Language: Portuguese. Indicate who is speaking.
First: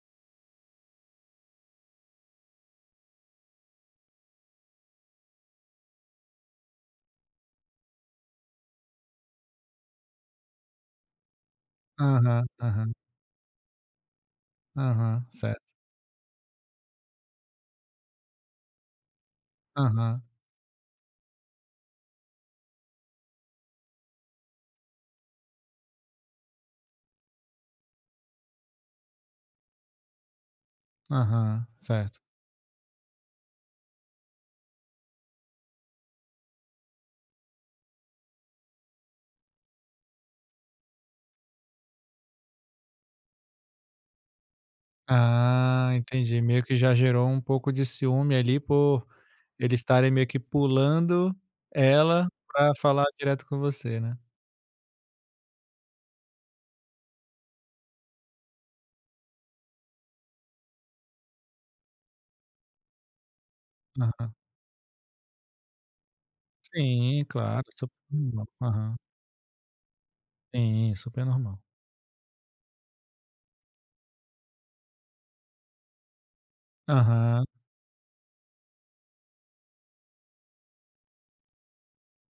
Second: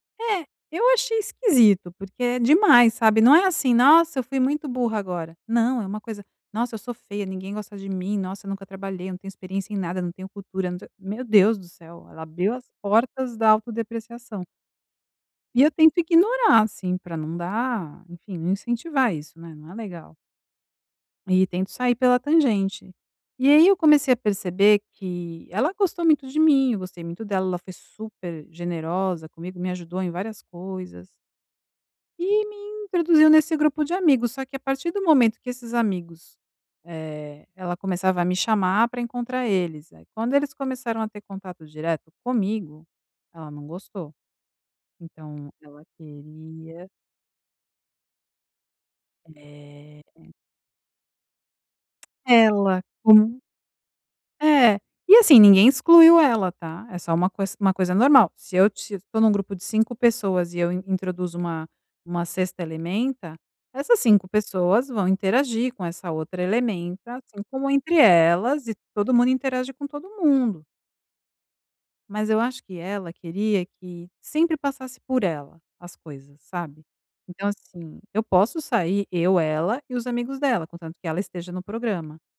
Speaker 1: É, eu achei esquisito, porque é demais, sabe? Não é assim: "Nossa, eu fui muito burra agora", não é uma coisa, "Nossa, eu sou feia ninguém gosta de mim, nossa eu nunca trabalhei, não tenho experiência em nada, não tenho cultura, não tenho", meu Deus do céu ela
Speaker 2: Aham,
Speaker 1: abriu as
Speaker 2: aham.
Speaker 1: portas da autodepreciação.
Speaker 2: Aham, certo.
Speaker 1: E eu tento ignorar, assim, pra não dar enfim não incentivar isso, né, não é legal.
Speaker 2: Aham.
Speaker 1: E tento sair pela tangente. E aí eu comecei a perceber que ela gostou muito de mim, eu gostei muito dela, ela foi super generosa comigo, me ajudou em várias coisas.
Speaker 2: Aham, certo.
Speaker 1: E me introduziu nesse grupo de amigos, só que a partir do momento que esses amigos, eh, ela começava a me chamar pra encontrar eles, aí quando eles começaram a ter contato direto comigo, ela não gostou. Então ela
Speaker 2: Ah, entendi. Meio que
Speaker 1: queria
Speaker 2: já gerou um pouco de ciúme ali por eles
Speaker 1: É.
Speaker 2: estarem meio que pulando ela para
Speaker 1: Ela
Speaker 2: falar
Speaker 1: com,
Speaker 2: direto com você, né.
Speaker 1: é, e assim ninguém excluiu ela tá? É só uma coisa uma coisa normal. Se eu estou num grupo de 5 pessoas e eu introduzo uma uma 6ª elementa, essas 5
Speaker 2: Aham.
Speaker 1: pessoas vão interagir com essa outra elementa,
Speaker 2: Sim,
Speaker 1: assim,
Speaker 2: claro,
Speaker 1: como
Speaker 2: super
Speaker 1: entre
Speaker 2: normal,
Speaker 1: elas e
Speaker 2: aham.
Speaker 1: todo mundo interage com todo mundo.
Speaker 2: Sim, super normal.
Speaker 1: Mas eu acho que ela queria que sempre passasse por ela as coisas, sabe?
Speaker 2: Aham.
Speaker 1: Então assim, eu posso sair eu, ela e os amigos dela contanto que ela esteja no programa.